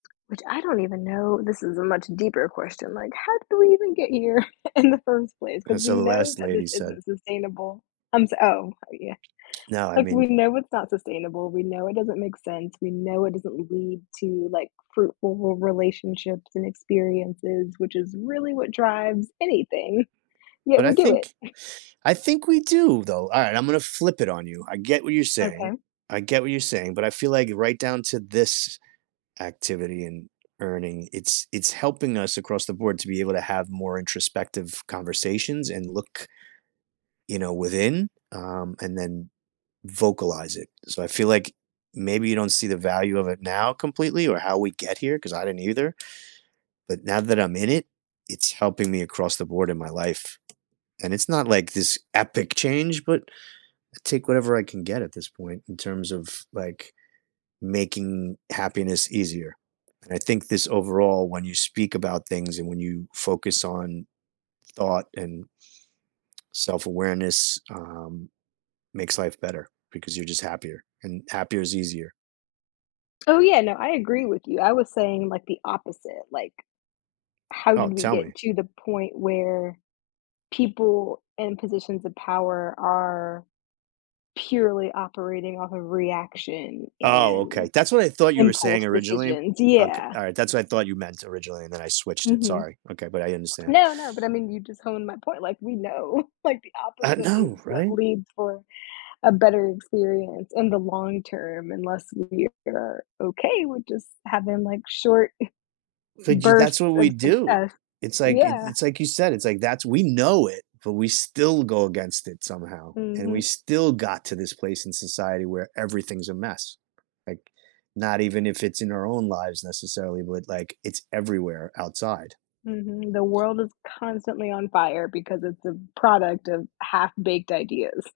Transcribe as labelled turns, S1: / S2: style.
S1: Which I don't even know. This is a much deeper question, like, how did we even get here in the first place?
S2: And
S1: 'Cause we
S2: so the
S1: know
S2: last
S1: that
S2: lady
S1: this
S2: said
S1: isn't sustainable. I'm, s oh, yeah.
S2: No, I
S1: Like, we
S2: mean
S1: know it's not sustainable. We know it doesn't make sense. We know it doesn't lead to, like, fruitful re relationships and experiences, which is really what drives anything. Yet
S2: But I
S1: we do
S2: think
S1: it.
S2: I think we do though. All right, I'm gonna flip it on you. I get what you're saying,
S1: Okay.
S2: I get what you're saying, but I feel like right down to this activity and earning, it's it's helping us across the board to be able to have more introspective conversations and look you know, within, um, and then vocalize it. So I feel like maybe you don't see the value of it now completely or how we get here, 'cause I didn't either. But now that I'm in it, it's helping me across the board in my life, and it's not like this epic change, but I take whatever I can get at this point in terms of, like, making happiness easier, and I think this overall when you speak about things and when you focus on thought and self-awareness, um, makes life better because you're just happier and happier is easier.
S1: Oh, yeah, no, I agree with you. I was saying, like, the opposite, like How
S2: Oh,
S1: did we
S2: tell me.
S1: get to the point where people in positions of power are purely operating off of reaction
S2: Oh, okay.
S1: and
S2: That's what I thought you were saying
S1: impulse
S2: originally.
S1: decisions,
S2: Okay,
S1: yeah.
S2: all right, that's what I thought you meant originally, and then I switched it,
S1: Mhm.
S2: sorry. Okay, but I understand.
S1: No, no, but I mean you just honed my point, like, we know, like, the
S2: I
S1: opposite is
S2: know,
S1: what
S2: right?
S1: leads for a better experience in the long term unless we are okay with just having, like, short
S2: F j that's
S1: bursts
S2: what we
S1: of
S2: do.
S1: success,
S2: It's like i
S1: yeah.
S2: it's like you said, it's, like that's we know it, but we still go against it somehow and we
S1: Mhm.
S2: still got to this place in society where everything's a mess, like, not even if it's in our own lives necessarily, but, like, it's everywhere outside.
S1: Mhm. The world is constantly on fire because it's a product of half-baked ideas.